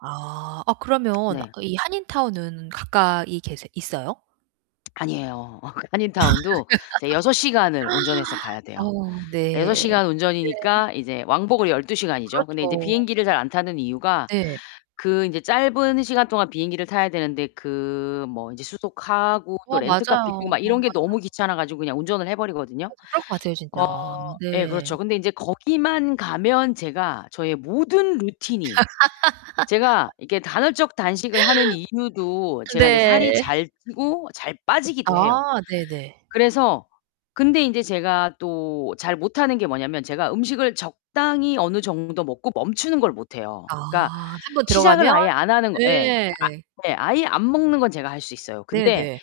아, 아 그러면 네. 이 한인타운은 가까이 계세 있어요? 아니에요. 어 그 한인타운도 이제 6 시간을 운전해서 가야 돼요. 어 6 네. 시간 네. 운전이니까 이제 왕복으로 12 시간이죠. 근데 이제 그렇죠. 비행기를 잘 안 타는 이유가 네. 그 이제 짧은 시간 동안 비행기를 타야 되는데 그 뭐 이제 수속하고 또 어 렌터카 빌리고 맞아요, 막 이런 맞아요. 게 너무 귀찮아 가지고 그냥 운전을 해 버리거든요. 맞아 그럴 것 같아요, 어 진짜. 예. 네. 그렇죠. 근데 인제 거기만 가면 제가 저의 모든 루틴이 제가 이렇게 간헐적 단식을 하는 이유도 제가 인제 살이 네. 잘 찌고 잘 빠지기도 해요. 아 네네. 그래서 근데 인제 제가 또 잘 못하는 게 뭐냐면 제가 음식을 적당히 어느 정도 먹고 멈추는 걸 못 해요. 아. 그러니까 1 번 시작을 들어가면 아예 안 하는 거 예. 예. 아 네. 아예 안 먹는 건 제가 할 수 있어요. 근데 네네.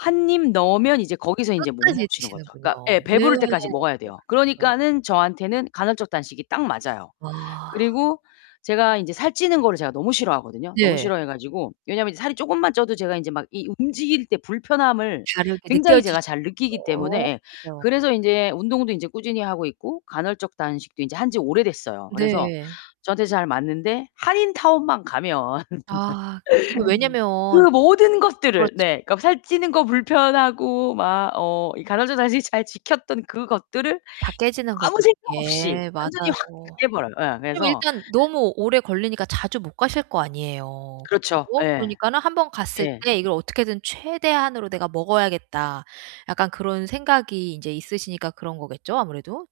1 입 넣으면 이제 거기서 인제 못 끝까지 멈추는 거죠. 그러니까 예. 드시는군요. 네. 배부를 때까지 먹어야 네 돼요. 그렇죠. 그러니까는 저한테는 간헐적 단식이 딱 맞아요. 아. 그리고 제가 인제 살 찌는 거를 제가 너무 싫어하거든요. 너무 예. 싫어해 가지고 왜냐면 인제 살이 쪼끔만 쪄도 제가 인제 막 이 움직일 때 불편함을 다르게 굉장히 느껴지 제가 잘 느끼기 때문에 예. [unintelligible] 그래서 인제 운동도 인제 꾸준히 하고 있고 간헐적 단식도 인제 한 지 오래됐어요. 그래서 네. 저한테 잘 맞는데 한인타운만 가면 아 그게 왜냐면 그 모든 것들을 그렇죠. 네. 살 찌는 거 불편하고 막 어 이 간헐적 단식 잘 지켰던 그것들을 다 깨지는 거죠. 아무 생각 없이 예. 완전히 맞아요. 확 깨 버려요. 예 그럼 그래서 일단 너무 오래 걸리니까 자주 못 가실 거 아니에요. 그렇죠. 그죠. 에. 그러니까는 '1 번 갔을 예. 때 이걸 어떻게든 최대한으로 내가 먹어야겠다.' 약간 그런 생각이 인제 있으시니까 그런 거겠죠, 아무래도?